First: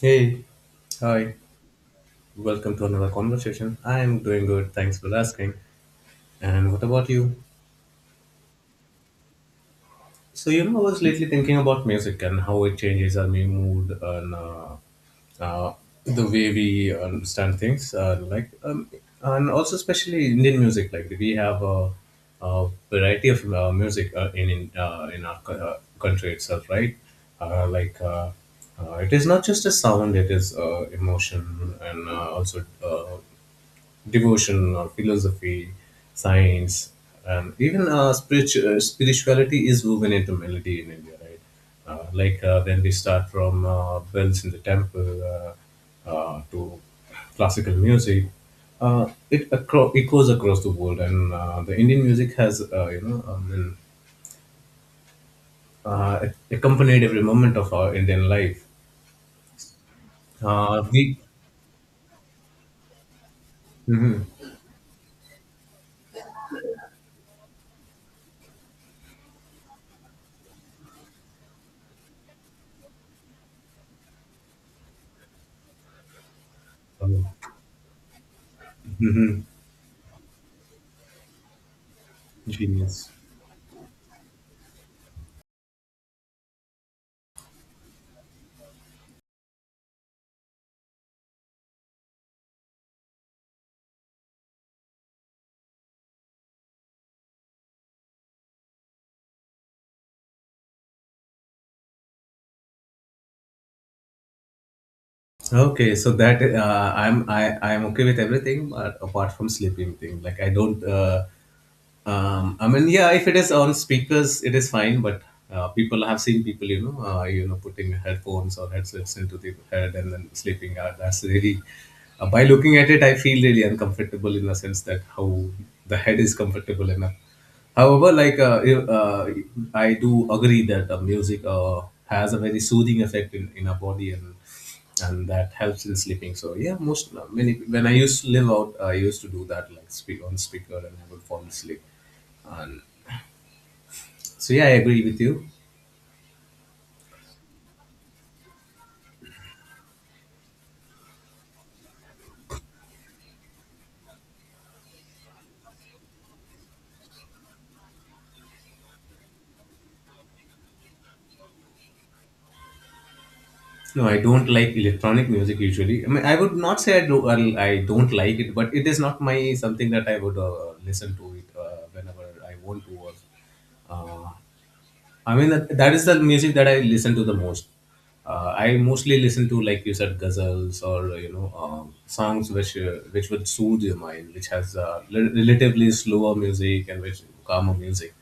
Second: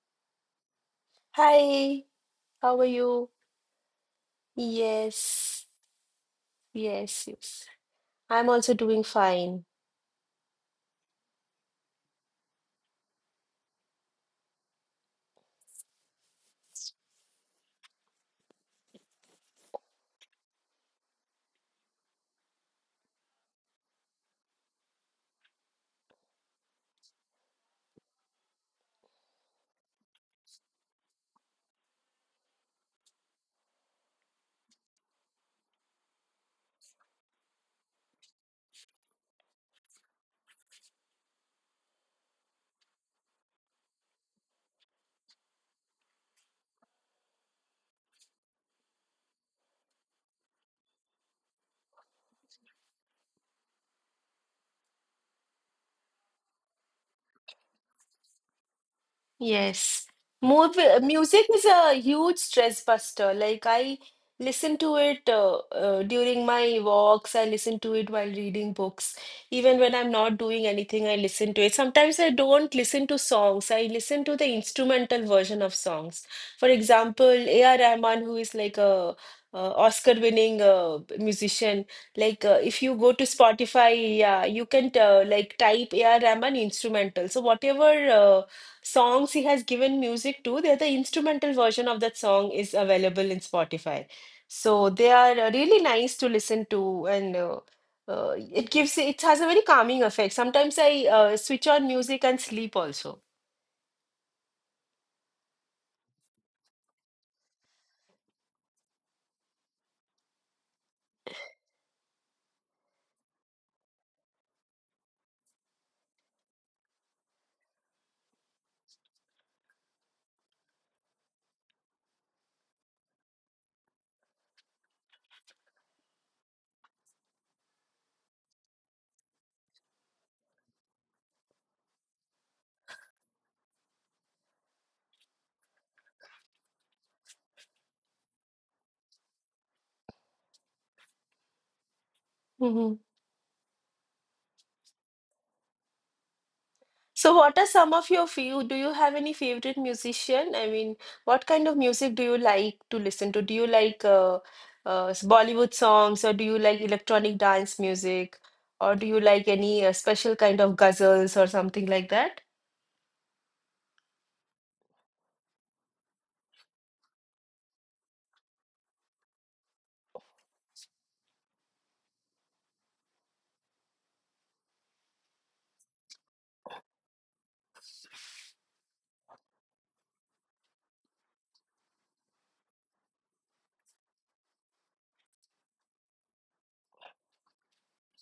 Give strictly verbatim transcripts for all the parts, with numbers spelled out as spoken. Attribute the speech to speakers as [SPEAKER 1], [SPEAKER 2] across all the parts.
[SPEAKER 1] Hey, hi,
[SPEAKER 2] Hi,
[SPEAKER 1] welcome
[SPEAKER 2] how
[SPEAKER 1] to
[SPEAKER 2] are
[SPEAKER 1] another
[SPEAKER 2] you?
[SPEAKER 1] conversation. I am doing good, thanks for asking.
[SPEAKER 2] Yes,
[SPEAKER 1] And what about
[SPEAKER 2] yes,
[SPEAKER 1] you?
[SPEAKER 2] yes. I'm also doing fine.
[SPEAKER 1] So, you know, I was lately thinking about music and how it changes our mood and uh, uh, the way we understand things. Uh, like, um, and also especially Indian music. Like, we have a, a variety of uh, music uh, in in, uh, in our co- uh, country itself, right? Uh, like, uh, uh, it is not just a sound; it is uh, emotion and uh, also uh, devotion or philosophy, science, and even uh, spiritual, spirituality is woven into melody in India, right? Uh, like uh, when we start from uh, bells in the temple uh, uh, to classical music, uh, it acro- it goes across the world, and uh, the Indian music has uh, you know um, been, uh, accompanied every moment of our Indian life.
[SPEAKER 2] Yes.
[SPEAKER 1] Uh,
[SPEAKER 2] Movie,
[SPEAKER 1] we.
[SPEAKER 2] music is a huge stress buster. Like I
[SPEAKER 1] Mhm.
[SPEAKER 2] listen to it uh, uh, during my walks. I listen to it while reading books. Even when I'm not doing anything, I listen to it. Sometimes I don't listen to songs. I listen to the instrumental version of songs. For example,
[SPEAKER 1] Um,
[SPEAKER 2] A R. Rahman, who is like a
[SPEAKER 1] mhm.
[SPEAKER 2] Uh, Oscar-winning uh, musician. Like, uh, if you
[SPEAKER 1] Genius.
[SPEAKER 2] go to Spotify, yeah, you can uh, like type A R. Rahman instrumental. So whatever Uh, songs he has given music to. They're the instrumental version of that song is available in Spotify. So they are uh, really nice to listen to, and uh, uh, it gives it has a very calming effect. Sometimes I uh, switch on music and sleep also.
[SPEAKER 1] Okay, so that uh, I'm I I'm okay with everything, but apart from sleeping thing, like I don't, uh, um, I mean, yeah, if it is on speakers, it is fine. But uh, people I have seen people, you know, uh, you know, putting headphones or headsets into the head and then sleeping. Uh, that's really, uh, by looking at it, I feel really uncomfortable in the sense that how the head is comfortable enough. However, like uh, you- uh, I do agree that uh, music uh, has a very soothing effect in, in our body and and that helps in sleeping. So yeah, most uh, many when I used to live out, I used to do that like speak on speaker and I would fall asleep. Um, so yeah, I agree with you.
[SPEAKER 2] So, what are some of your few? Do you have any favorite musician? I mean, what kind of music do you like to listen to? Do you like uh, uh, s- Bollywood songs, or do you like electronic dance music, or do you like any uh, special kind of ghazals or something like that?
[SPEAKER 1] No, I don't like electronic music usually. I mean, I would not say I, do, I I don't like it, but it is not my something that I would uh, listen to it uh, whenever I want to. Or, uh, I mean, that, that is the music that I listen to the most. Uh, I mostly listen to, like you said, ghazals or you know um, songs which uh, which would soothe your mind, which has uh, rel- relatively slower music and which calmer music.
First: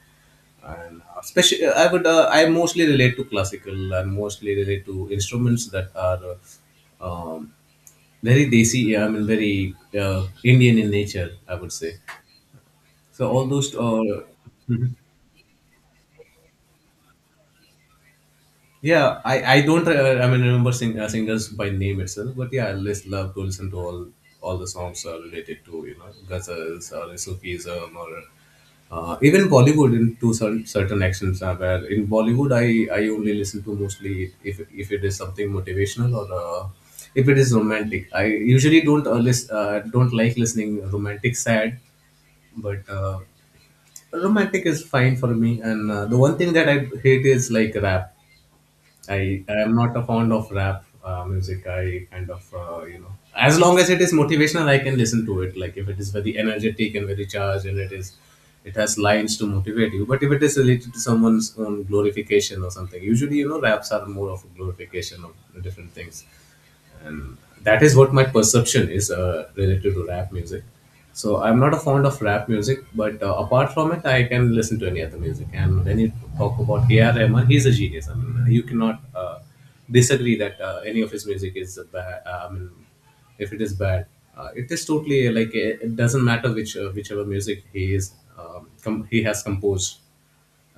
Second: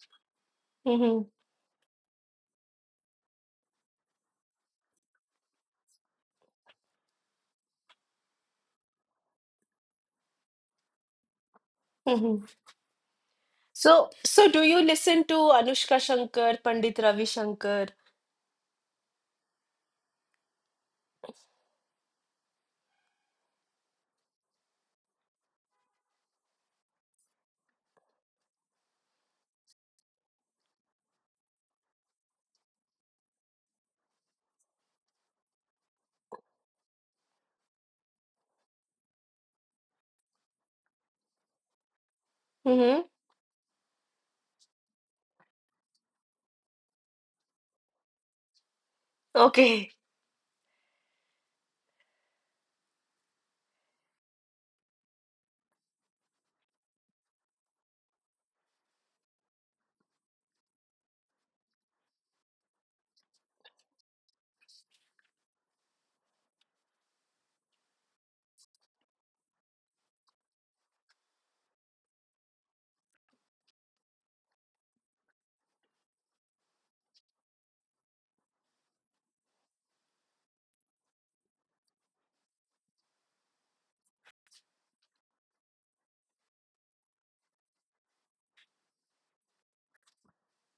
[SPEAKER 1] And uh,
[SPEAKER 2] Mm-hmm.
[SPEAKER 1] especially, uh, i would uh, I mostly relate to classical and mostly relate to instruments that are uh, um, very desi. I mean very uh, Indian in nature, I would say.
[SPEAKER 2] Mm-hmm.
[SPEAKER 1] So all those
[SPEAKER 2] So,
[SPEAKER 1] uh,
[SPEAKER 2] so do you listen to Anushka Shankar, Pandit Ravi Shankar?
[SPEAKER 1] Yeah, I, I don't, uh, I mean remember sing, uh, singers by name itself, but yeah, I just love to listen to all all the songs uh, related to you know ghazals or Sufism or uh, even Bollywood in to certain certain actions. Uh, where in Bollywood, I I only listen to mostly if if it is something motivational or uh, if it is romantic. I usually don't uh, list, uh, don't like listening romantic sad, but
[SPEAKER 2] Mm-hmm.
[SPEAKER 1] uh, romantic is fine for me. And uh, the one thing that I hate is like rap. I I am
[SPEAKER 2] Okay.
[SPEAKER 1] not a fond of rap uh, music. I kind of, uh, you know as long as it is motivational, I can listen to it. Like if it is very energetic and very charged, and it is it has lines to motivate you. But if it is related to someone's own glorification or something, usually you know raps are more of a glorification of different things, and that is what my perception is uh, related to rap music. So I'm not a fond of rap music, but uh, apart from it I can listen to any other music. And when you talk about A R Rahman, he's a genius. I mean, you cannot uh, disagree that uh, any of his music is bad. I mean if it is bad, uh, it is totally, uh, like it it doesn't matter which uh, whichever music he is, um, com- he has composed.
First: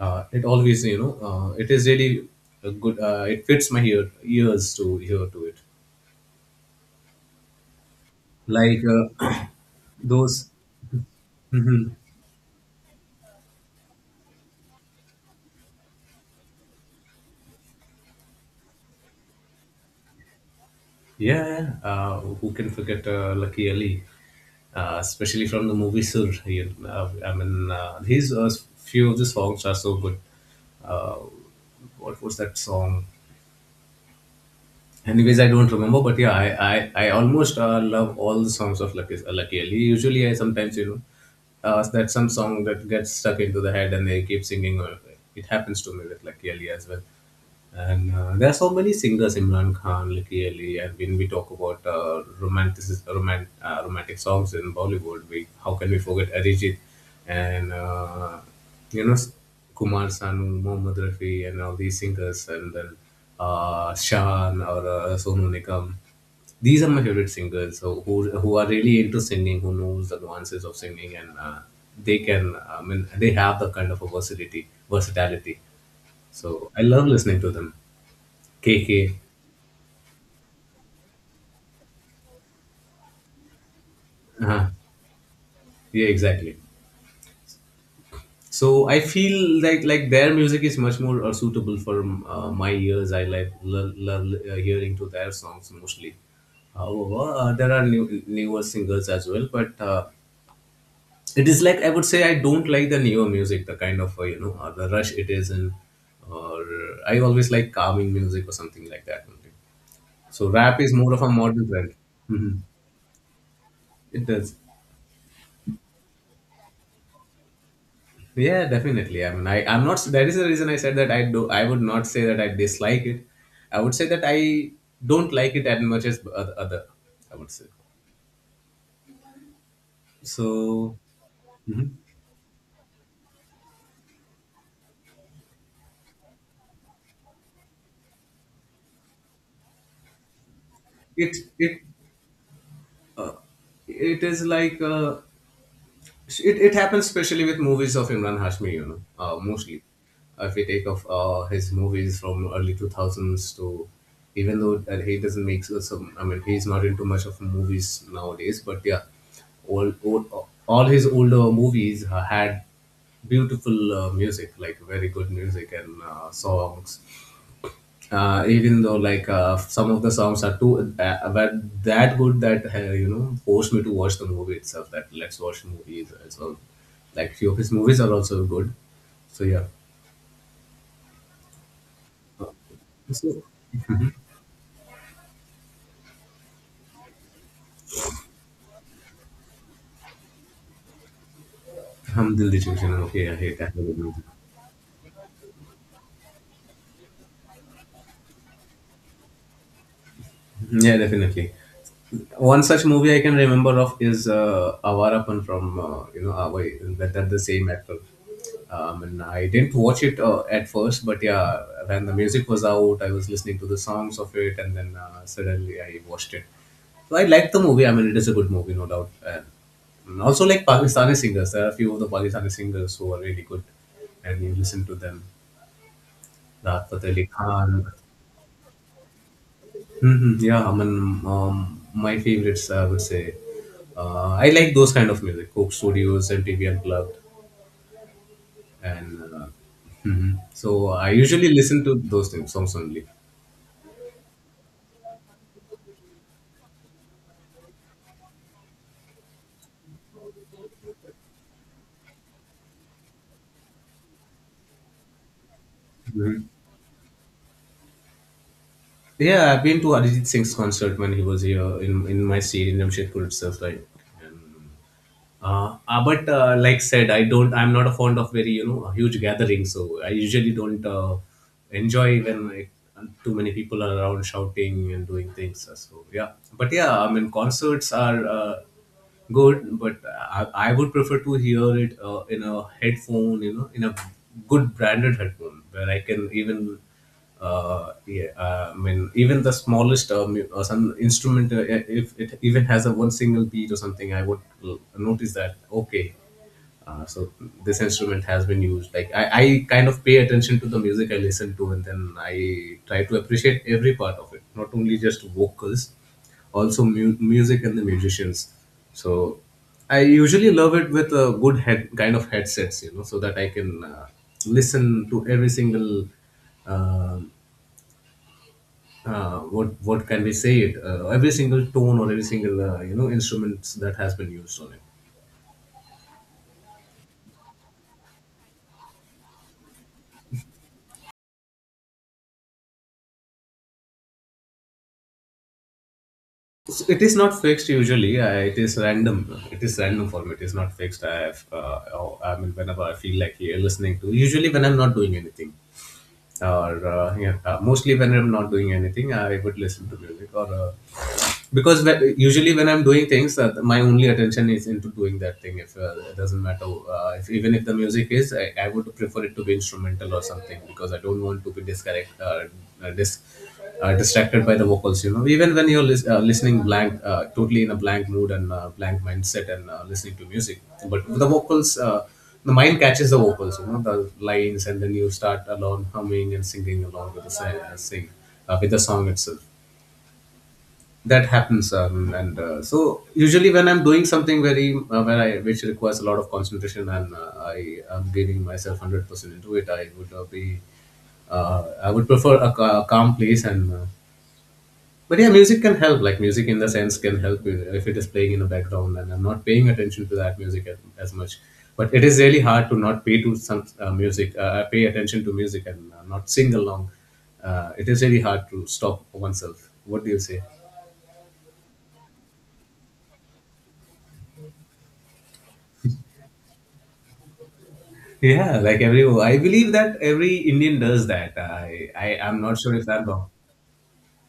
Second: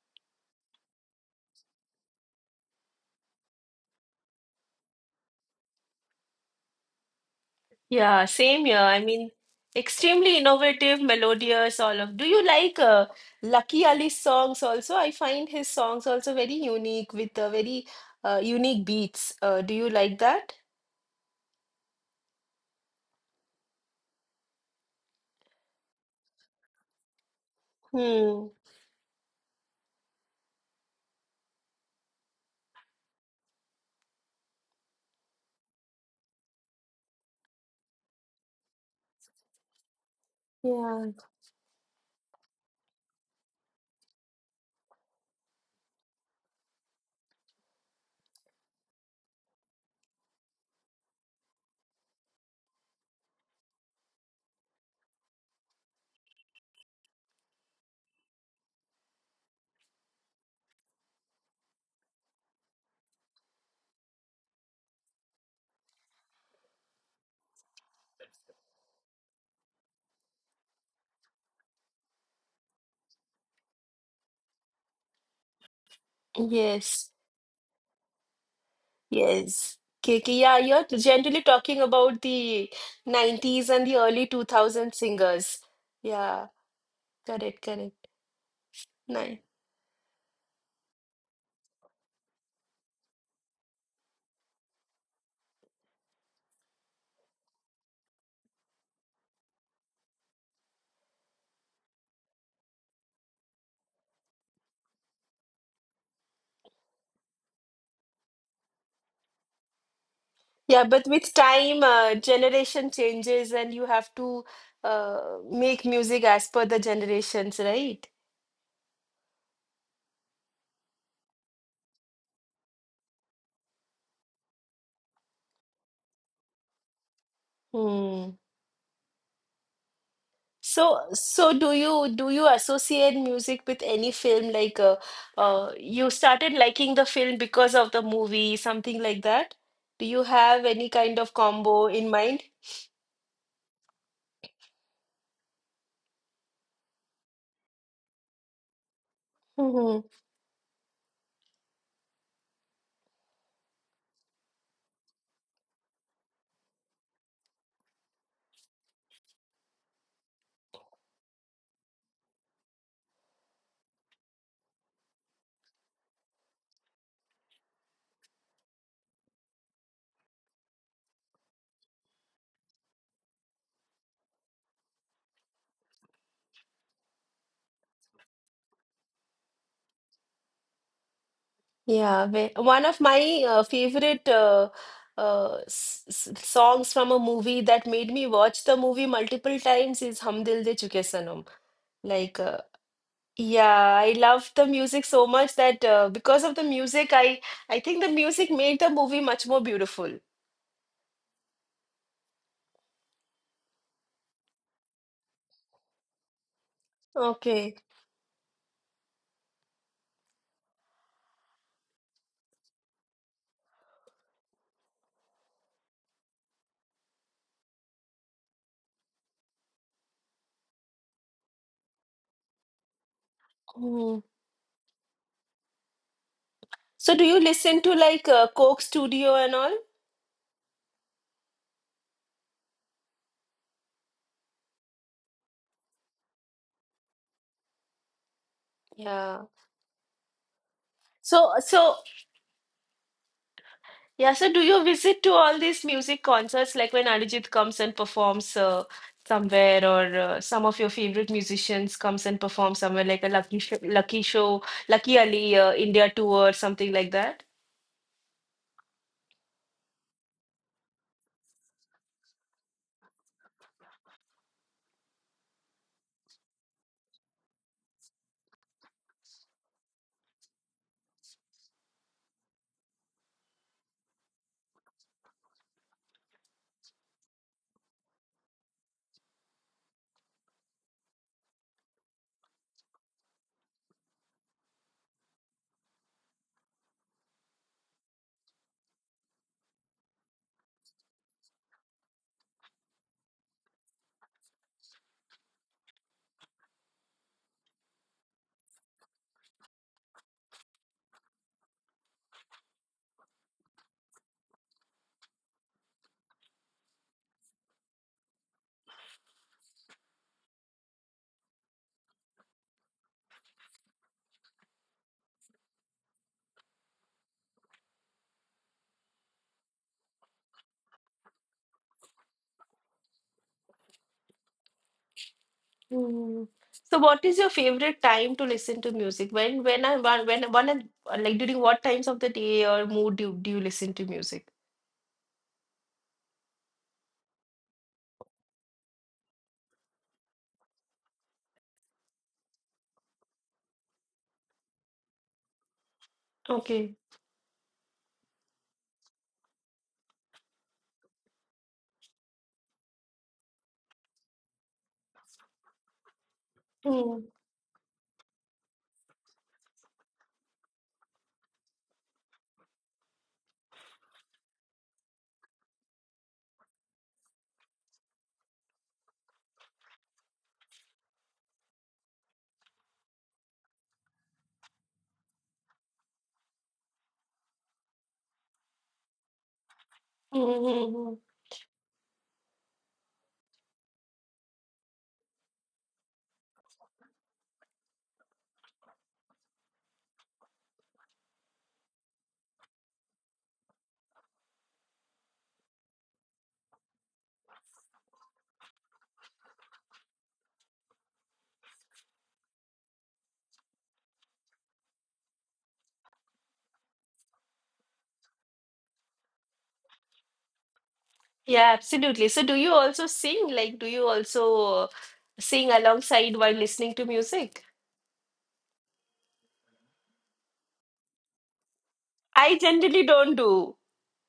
[SPEAKER 1] uh, It always, you know uh, it is really a good uh, it fits my ear, ears to hear to it,
[SPEAKER 2] Yeah, same here.
[SPEAKER 1] like
[SPEAKER 2] I mean,
[SPEAKER 1] uh,
[SPEAKER 2] extremely
[SPEAKER 1] those.
[SPEAKER 2] innovative, melodious,
[SPEAKER 1] Mhm.
[SPEAKER 2] all of. Do you like uh, Lucky Ali's songs also? I find his songs also very unique with uh, very uh, unique beats. Uh, do you like that?
[SPEAKER 1] Yeah, yeah. Uh, who can forget uh, Lucky Ali, uh, especially from the movie Sur. You, uh, I mean, uh, his
[SPEAKER 2] Hmm.
[SPEAKER 1] uh, few of the songs are so good. Uh, what was that song? Anyways, I don't remember, but yeah, I I, I almost uh, love all the songs of Lucky uh, Lucky Ali. Usually, I sometimes you know
[SPEAKER 2] Yeah.
[SPEAKER 1] uh, that some song that gets stuck into the head and they keep singing. Or it happens to me with Lucky Ali as well. And uh, there are so many singers, Imran Khan, Lucky Ali, and when we talk about uh, romantic, romant, uh, romantic songs in Bollywood, we how can we forget Arijit and uh, you know Kumar Sanu, Mohammad Rafi, and all these singers, and then uh, Shan or uh, Sonu Nigam. These are my favorite singers, so who, who are really into singing, who knows the nuances of singing, and uh, they can, I mean, they have the kind of a versatility. versatility. So I love
[SPEAKER 2] Yes.
[SPEAKER 1] listening to them. K K.
[SPEAKER 2] Yes. K K, yeah, you're generally talking about the nineties and the early
[SPEAKER 1] Uh-huh.
[SPEAKER 2] two thousand singers.
[SPEAKER 1] Yeah,
[SPEAKER 2] Yeah,
[SPEAKER 1] exactly.
[SPEAKER 2] correct, correct.
[SPEAKER 1] So I feel
[SPEAKER 2] Nice.
[SPEAKER 1] like like their music is much more uh, suitable for uh, my ears. I like love, love uh, hearing to their songs mostly. However, uh, there are new, newer singers as well, but uh, it is like I would say I don't like the neo music, the kind of, uh, you know uh, the rush it is in. Or I always like calming music or something like that only. So rap
[SPEAKER 2] Yeah,
[SPEAKER 1] is
[SPEAKER 2] but
[SPEAKER 1] more of a
[SPEAKER 2] with
[SPEAKER 1] modern
[SPEAKER 2] time,
[SPEAKER 1] trend.
[SPEAKER 2] uh,
[SPEAKER 1] Mhm.
[SPEAKER 2] generation changes, and you have
[SPEAKER 1] It
[SPEAKER 2] to
[SPEAKER 1] does.
[SPEAKER 2] uh, make music as per the generations, right?
[SPEAKER 1] Yeah, definitely. I mean I I'm not that is the reason I said that I do, I would not say that I dislike it. I would say that I don't like it as much as oth- other, I would say.
[SPEAKER 2] Hmm.
[SPEAKER 1] So.
[SPEAKER 2] So, so do
[SPEAKER 1] Mhm.
[SPEAKER 2] you do you associate music with any film? Like, uh, uh, you started liking the film because of the movie, something like that? Do you have any kind of
[SPEAKER 1] it it
[SPEAKER 2] combo in mind?
[SPEAKER 1] it is like, uh, it, it happens especially with movies of Imran Hashmi, you know, uh, mostly. If we take off uh, his movies from early two thousands to, even though that he doesn't make so- some, I mean, he's not into much of movies nowadays, but yeah, all, all, all his older movies ha- had beautiful uh, music, like very good music and uh, songs, uh, even though like uh, some of the songs are too uh, but that good that uh, you know forced me to watch the movie itself, that let's watch the movie. So like few of his movies are also good, so yeah.
[SPEAKER 2] Yeah, ve- one of
[SPEAKER 1] So
[SPEAKER 2] my uh, favorite uh, uh, s s songs from a movie that made me watch the movie multiple times is Hum Dil De Chuke Sanam.
[SPEAKER 1] Hum
[SPEAKER 2] Like,
[SPEAKER 1] Dil Di
[SPEAKER 2] uh,
[SPEAKER 1] Chhoo Chhoo. Okay, I hate that
[SPEAKER 2] yeah, I
[SPEAKER 1] movie.
[SPEAKER 2] love the music so much that, uh, because of the music, I I think the music made the movie much more beautiful.
[SPEAKER 1] Yeah, definitely. One such movie I can remember of is uh, Avarapan from uh, you know Avai, that, that the same
[SPEAKER 2] Okay.
[SPEAKER 1] actor. Um, and I didn't watch it uh, at first, but yeah, when the music was out, I was listening to the songs of it, and then uh, suddenly I watched it. So I liked the movie. I mean, it is a good movie, no doubt. And and also like Pakistani singers, there are a few of the Pakistani singers who are really good,
[SPEAKER 2] Hmm.
[SPEAKER 1] and you listen to them. Rahat Fateh
[SPEAKER 2] So, do
[SPEAKER 1] Ali
[SPEAKER 2] you
[SPEAKER 1] Khan.
[SPEAKER 2] listen to like uh, Coke Studio and all?
[SPEAKER 1] Mhm. Yeah, I mean, um, my favorites, I would say, uh, I like those kind of music, Coke Studios, M T V Unplugged, and
[SPEAKER 2] Yeah.
[SPEAKER 1] uh, mhm. So I usually
[SPEAKER 2] So,
[SPEAKER 1] listen to
[SPEAKER 2] so
[SPEAKER 1] those things, songs only.
[SPEAKER 2] Yeah, so do you visit to all these music concerts like when Arijit comes and performs uh, somewhere, or uh, some of your favorite musicians comes and performs somewhere like a Lucky Show, Lucky Show, Lucky Ali uh, India
[SPEAKER 1] Mhm.
[SPEAKER 2] tour, something like that?
[SPEAKER 1] Yeah, I've been to Arijit Singh's concert when he was here in in my state in Jamshedpur itself, right? And Uh, uh, but uh, like said, I don't. I'm not a fond of very you know huge gatherings. So I usually don't uh, enjoy when like, too many people are around shouting and doing things. Uh, So yeah, but yeah, I mean concerts are uh, good, but I, I would prefer to hear it uh, in a headphone, you know, in a good branded headphone where I can even uh, yeah, uh, I mean, even the smallest uh, mu- uh, some instrument, uh, yeah, if it even has a one single beat or something, I would l- notice that. Okay, uh, so this instrument has been used. Like I, I kind of pay attention to the music I listen to, and then I try to appreciate every part of it, not only just vocals, also mu- music and the musicians. So I usually love it with a good head kind of headsets, you know, so that I can uh, listen to every single um uh, what what can we say it uh, every single tone or every single uh, you know instruments that has been used on it.
[SPEAKER 2] Mm. So what is your favorite time to listen to music? When when I when when one and- like during what times of the day or mood do, do you listen to music?
[SPEAKER 1] So it is not fixed usually, uh, it is random. It is random for me, it is not fixed. I have uh, oh, I mean, whenever I feel like, yeah, listening to, usually when I'm not doing anything, or
[SPEAKER 2] Okay.
[SPEAKER 1] uh, yeah, uh, mostly when I'm not doing anything I would listen to music, or uh, because when, usually when I'm doing things, uh, my only attention is into doing that thing. If uh, it doesn't matter, uh,
[SPEAKER 2] Mm.
[SPEAKER 1] if, even if the music is, I, I would prefer it to be instrumental or something, because I don't want to be disconnect uh, uh, dis, uh, distracted by the vocals, you know. Even when you're lis- uh, listening blank, uh, totally in a blank mood and uh, blank mindset and uh, listening to music, but the vocals uh, the mind catches the vocals, you know, the lines, and then you start along humming and singing along with the si- uh, sing uh, with the song itself.
[SPEAKER 2] Mm, mm, mm, mm.
[SPEAKER 1] That happens. Um, and uh, So usually when I'm doing something very, uh, when I which requires a lot of concentration and uh, I am giving myself one hundred percent into it, I would uh, be, uh, I would prefer a, ca- calm place. And uh, but yeah, music can help, like music in the sense can help with-, if it is playing in the background and I'm not paying attention to that music as, as much. But it is really hard to not pay to some uh, music uh, pay attention to music and uh, not sing along. Uh, it is really hard to stop oneself, what do you say.
[SPEAKER 2] Yeah, absolutely. So do you also sing? Like do you also sing alongside while listening to music?
[SPEAKER 1] Yeah, like every, I believe that every Indian does that. I, I am
[SPEAKER 2] I
[SPEAKER 1] not sure if
[SPEAKER 2] generally
[SPEAKER 1] I'm wrong.
[SPEAKER 2] don't do.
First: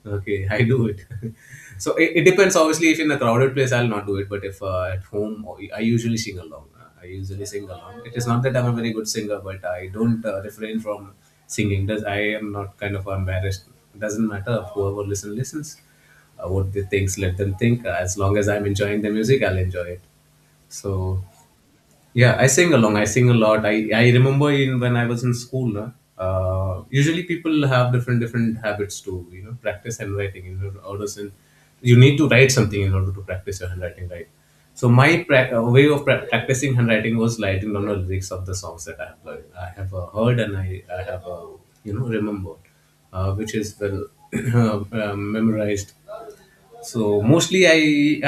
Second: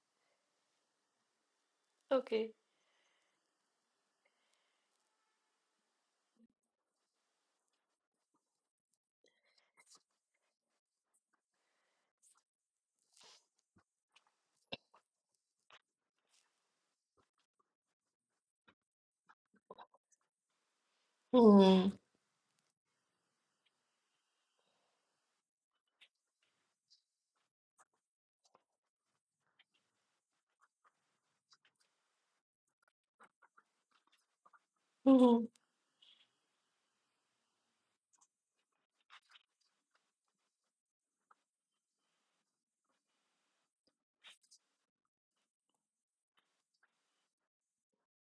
[SPEAKER 1] Okay, I do it. So it, it
[SPEAKER 2] Okay.
[SPEAKER 1] depends. Obviously, if in a crowded place, I'll not do it. But if uh, at home, I usually sing along. Uh, I usually sing along. It is not that I'm a very good singer, but I don't uh, refrain from singing. Does, I am not kind of embarrassed. Doesn't matter if whoever listen listens. Uh, what they thinks, let them think. Uh, as long as I'm enjoying the music, I'll enjoy it. So
[SPEAKER 2] Hmm.
[SPEAKER 1] yeah, I sing along. I sing a lot. I, I remember in when I was in school. Uh, uh, usually people have different different habits to, you know, practice handwriting in order to, you need to write something in order to practice your handwriting, right. So my
[SPEAKER 2] Hmm.
[SPEAKER 1] pra- uh, way of pra- practicing handwriting was writing down the lyrics of the songs that I have learned, I have uh, heard, and I, I have uh, you know, remembered, uh, which is well, uh, memorized. So mostly I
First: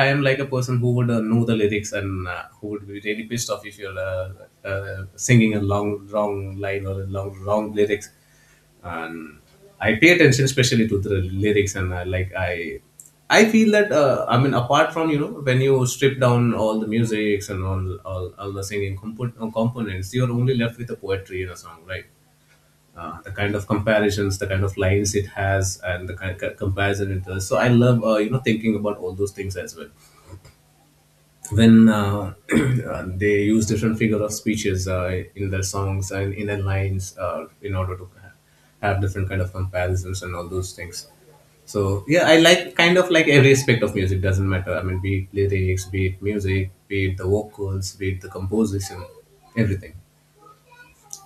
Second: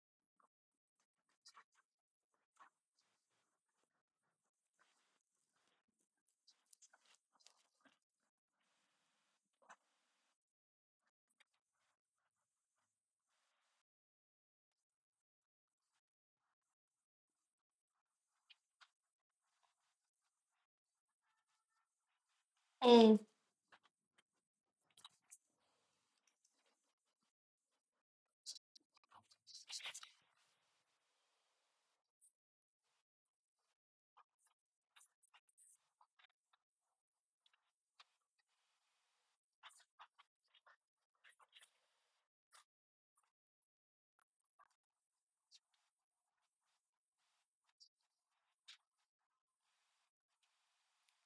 [SPEAKER 1] I am like a person who would uh, know the lyrics and uh, who would be really pissed off if you're uh, uh, singing a long wrong line or a long wrong lyrics. And I pay attention especially to the lyrics, and I, like I I feel that, uh, I mean, apart from, you know, when you strip down all the musics and all all, all the singing compo- components, you're only left with the poetry in a song, right?
[SPEAKER 2] Hmm.
[SPEAKER 1] Uh, the kind of comparisons, the kind of lines it has, and the kind of comparison it does. So I love, uh, you know thinking about all those things as well. When uh, uh, they use different figure of speeches uh, in their songs and in their lines, uh, in order to ha- have different kind of comparisons and all those things. So yeah, I like, kind of like every aspect of music. Doesn't matter. I mean, be it lyrics, be it music, be it the vocals, be it the composition, everything.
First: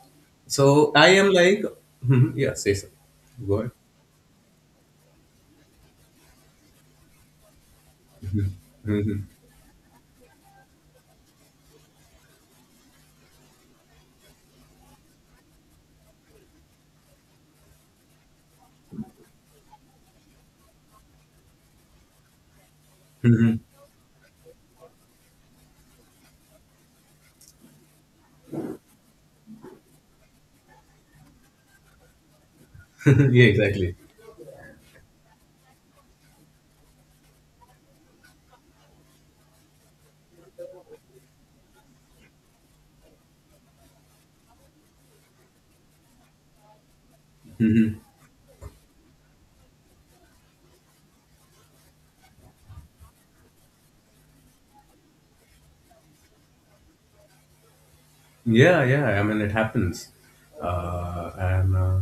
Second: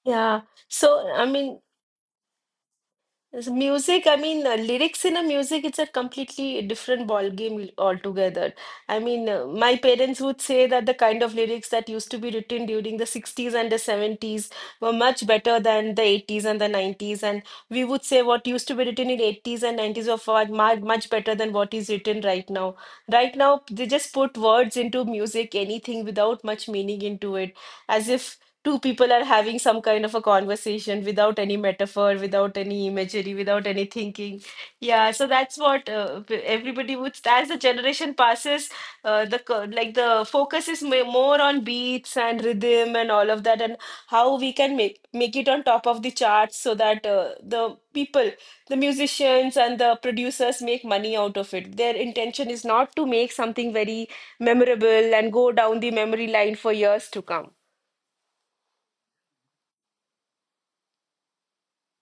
[SPEAKER 2] Yeah.
[SPEAKER 1] So I
[SPEAKER 2] So, I
[SPEAKER 1] am
[SPEAKER 2] mean,
[SPEAKER 1] like, yeah, say so.
[SPEAKER 2] Is
[SPEAKER 1] Go ahead.
[SPEAKER 2] Music, I mean, uh, lyrics in a music, it's a completely different ball game altogether. I
[SPEAKER 1] Mhm.
[SPEAKER 2] mean, uh, my parents would say that the kind of lyrics that used to be written during the sixties and the seventies were much better than the eighties and the nineties. And we would say what used to be written in eighties and nineties were far, mu- much better than what is written right now. Right now, they just put words into music, anything without much meaning into it, as if two people are having some kind of a conversation without any metaphor, without any imagery,
[SPEAKER 1] Yeah,
[SPEAKER 2] without any
[SPEAKER 1] exactly.
[SPEAKER 2] thinking. Yeah, so that's what uh, p- everybody would. As the generation passes, uh, the co- like the focus is ma- more on beats and rhythm and all of that, and how we can make make it on top of the charts so that uh, the people, the musicians and the producers make money out of it. Their intention is not to make something very memorable and go down the memory line for years to come.
[SPEAKER 1] Yeah, yeah. I mean, it happens. Uh, and uh,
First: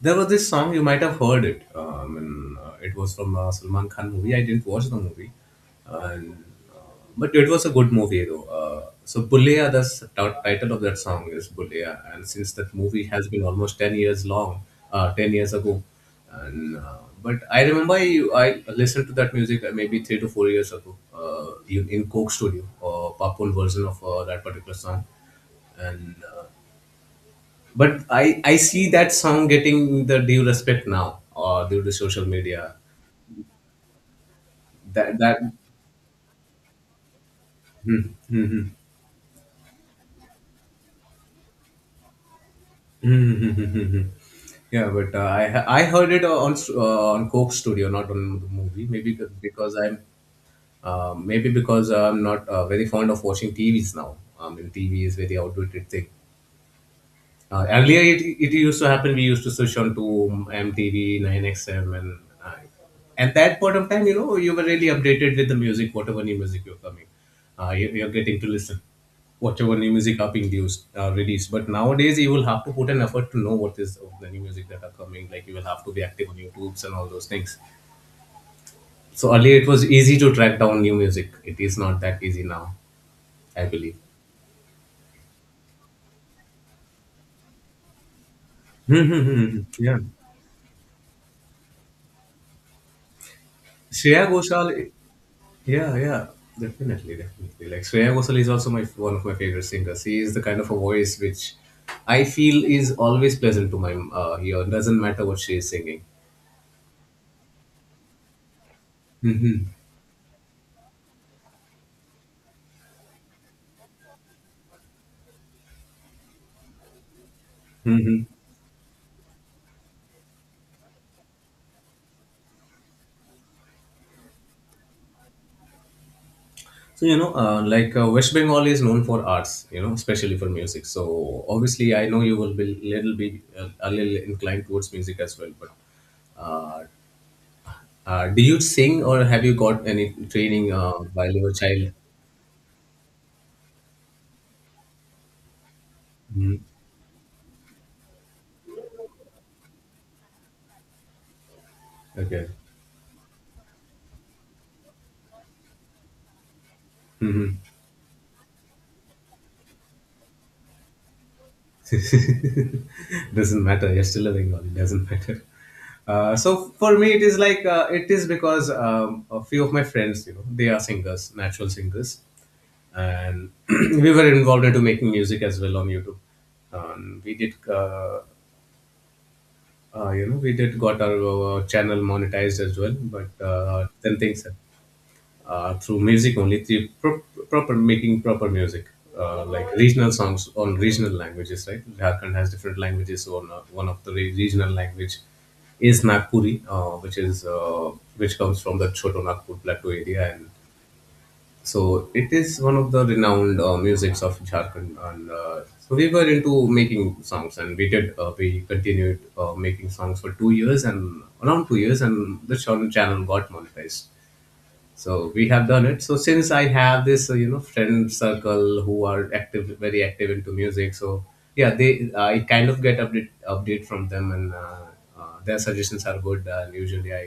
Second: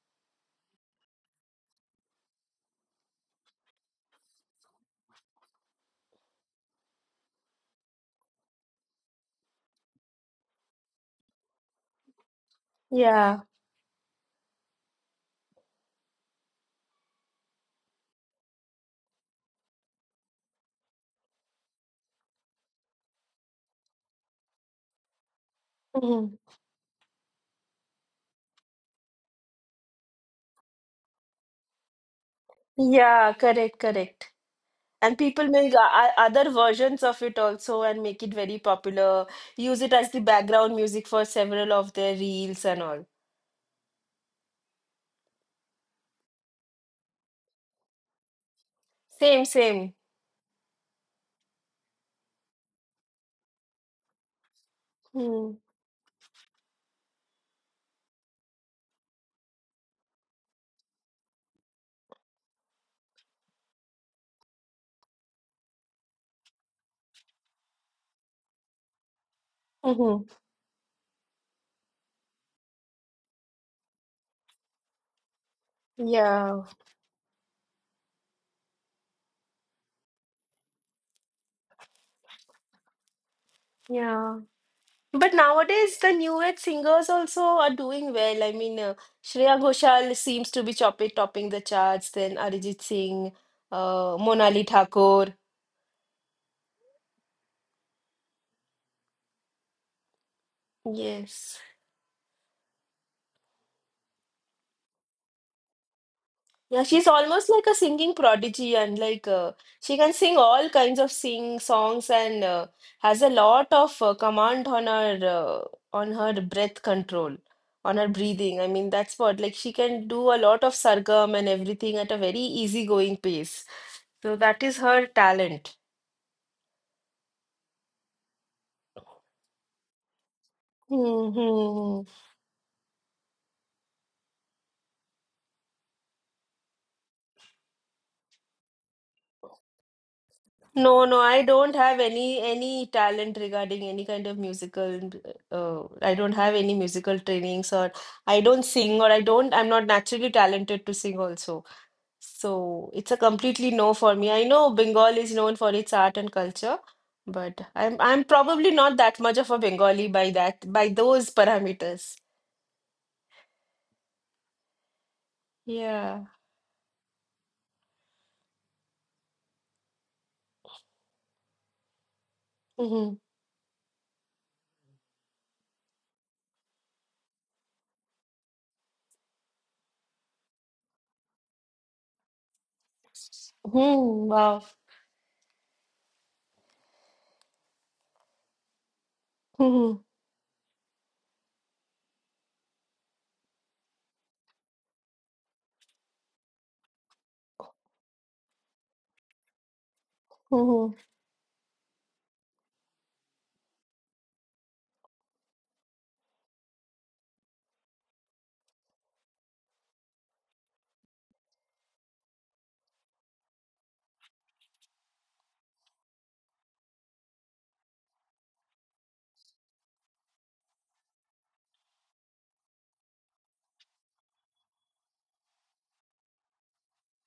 [SPEAKER 1] There was this song, you might have heard it. Uh, I mean, uh, it was from a Salman Khan movie. I didn't watch the movie, and uh, but it was a good movie though. Uh, so Buleya, the s- t- title of that song is Buleya, and since that movie has
[SPEAKER 2] Yeah.
[SPEAKER 1] been almost ten years long, uh, ten years ago, and uh, but I remember, I, I listened to that music uh, maybe three to four years ago, uh, in, in Coke Studio, uh, Papoon version of uh, that particular song. and
[SPEAKER 2] Mhm.
[SPEAKER 1] uh, but I I see that song getting the due respect now, or due to social media.
[SPEAKER 2] Yeah, correct, correct. And
[SPEAKER 1] That that
[SPEAKER 2] people make o- o- other versions of it also and
[SPEAKER 1] Hmm,
[SPEAKER 2] make it
[SPEAKER 1] hmm,
[SPEAKER 2] very
[SPEAKER 1] hmm.
[SPEAKER 2] popular. Use it as the background music for several of their reels and all.
[SPEAKER 1] Hmm, hmm, hmm, hmm, hmm, hmm. Yeah, but uh, I I heard it on uh, on Coke Studio, not on the movie. Maybe c-
[SPEAKER 2] Same,
[SPEAKER 1] because
[SPEAKER 2] same.
[SPEAKER 1] I'm, uh, maybe because I'm not uh, very fond of watching T Vs now. I mean, T V is very
[SPEAKER 2] Mm.
[SPEAKER 1] outdated thing. Uh, earlier, it, it used to happen. We used to switch on to M T V, nine X M, and uh, at that point of time, you know, you were really updated with the music, whatever new music you're coming, uh, you, you're getting to listen, whatever new music
[SPEAKER 2] Mm-hmm.
[SPEAKER 1] are being used, uh, released. But nowadays, you will have to put an effort to know what is of the new music that are coming. Like you will have to be active on
[SPEAKER 2] Yeah,
[SPEAKER 1] YouTube's and all those things. So earlier, it was easy to track down new music. It is not that easy now, I believe.
[SPEAKER 2] yeah. But nowadays, the new age singers also are doing well. I mean, uh, Shreya
[SPEAKER 1] Yeah.
[SPEAKER 2] Ghoshal seems to be choppy topping the charts, then Arijit Singh, uh,
[SPEAKER 1] Shreya
[SPEAKER 2] Monali
[SPEAKER 1] Ghoshal,
[SPEAKER 2] Thakur.
[SPEAKER 1] yeah, yeah, definitely, definitely. Like Shreya Ghosal is also my, one of my favorite singers. He is the kind of a voice which
[SPEAKER 2] Yes.
[SPEAKER 1] I feel is always pleasant to my uh, ear. Doesn't matter what she is singing.
[SPEAKER 2] Yeah, she's almost like a singing prodigy, and like uh, she can sing all kinds of sing songs, and uh, has a lot of uh, command on her uh, on her breath control, on her
[SPEAKER 1] Hmm.
[SPEAKER 2] breathing. I mean, that's what like she can do a lot of sargam and everything at a very easygoing pace. So that is her talent.
[SPEAKER 1] So, you know, uh, like uh, West Bengal is known for arts, you know, especially for music. So obviously,
[SPEAKER 2] Hmm.
[SPEAKER 1] I know you will be little be uh, a little inclined towards music as well. But uh, uh, do you sing or have you got any training uh,
[SPEAKER 2] No, no,
[SPEAKER 1] while
[SPEAKER 2] I
[SPEAKER 1] you were a
[SPEAKER 2] don't
[SPEAKER 1] child?
[SPEAKER 2] have any any talent regarding any kind of musical. Uh, I don't have
[SPEAKER 1] Mhm.
[SPEAKER 2] any musical trainings, or I don't sing, or I don't. I'm not naturally talented to sing also.
[SPEAKER 1] Okay.
[SPEAKER 2] So it's a completely no for me. I know Bengal is known for its art and culture,
[SPEAKER 1] Mhm.
[SPEAKER 2] but I'm I'm probably not that much of a Bengali by that by those parameters.
[SPEAKER 1] Doesn't matter, you're still living on. It doesn't matter.
[SPEAKER 2] Yeah.
[SPEAKER 1] Uh, so for me it is like, uh, it is because, um, a few of my friends, you know, they are singers, natural singers,
[SPEAKER 2] Mm-hmm.
[SPEAKER 1] and we were involved into making music as well on YouTube. Um, we did uh, uh, you know we did got our, uh, channel monetized as well. But uh, then
[SPEAKER 2] Hmm.
[SPEAKER 1] things,
[SPEAKER 2] Wow.
[SPEAKER 1] uh, through music only, through pro- proper making proper music, uh, like
[SPEAKER 2] Hmm.
[SPEAKER 1] regional songs on regional languages, right. Jharkhand has different languages, so on, uh, one of the re- regional language is Nagpuri, uh, which is uh, which comes from the Choto Nagpur plateau area. And
[SPEAKER 2] Hmm.
[SPEAKER 1] so it is one of the renowned uh, musics of Jharkhand. And uh, so we were into making songs, and we did uh, we continued uh, making songs for two years and around two years, and the channel channel got monetized. So we have done it. So since I have this uh, you know friend circle who are active, very active into music, so yeah, they I kind of get update update from them. And uh, uh, Their suggestions are good, and usually I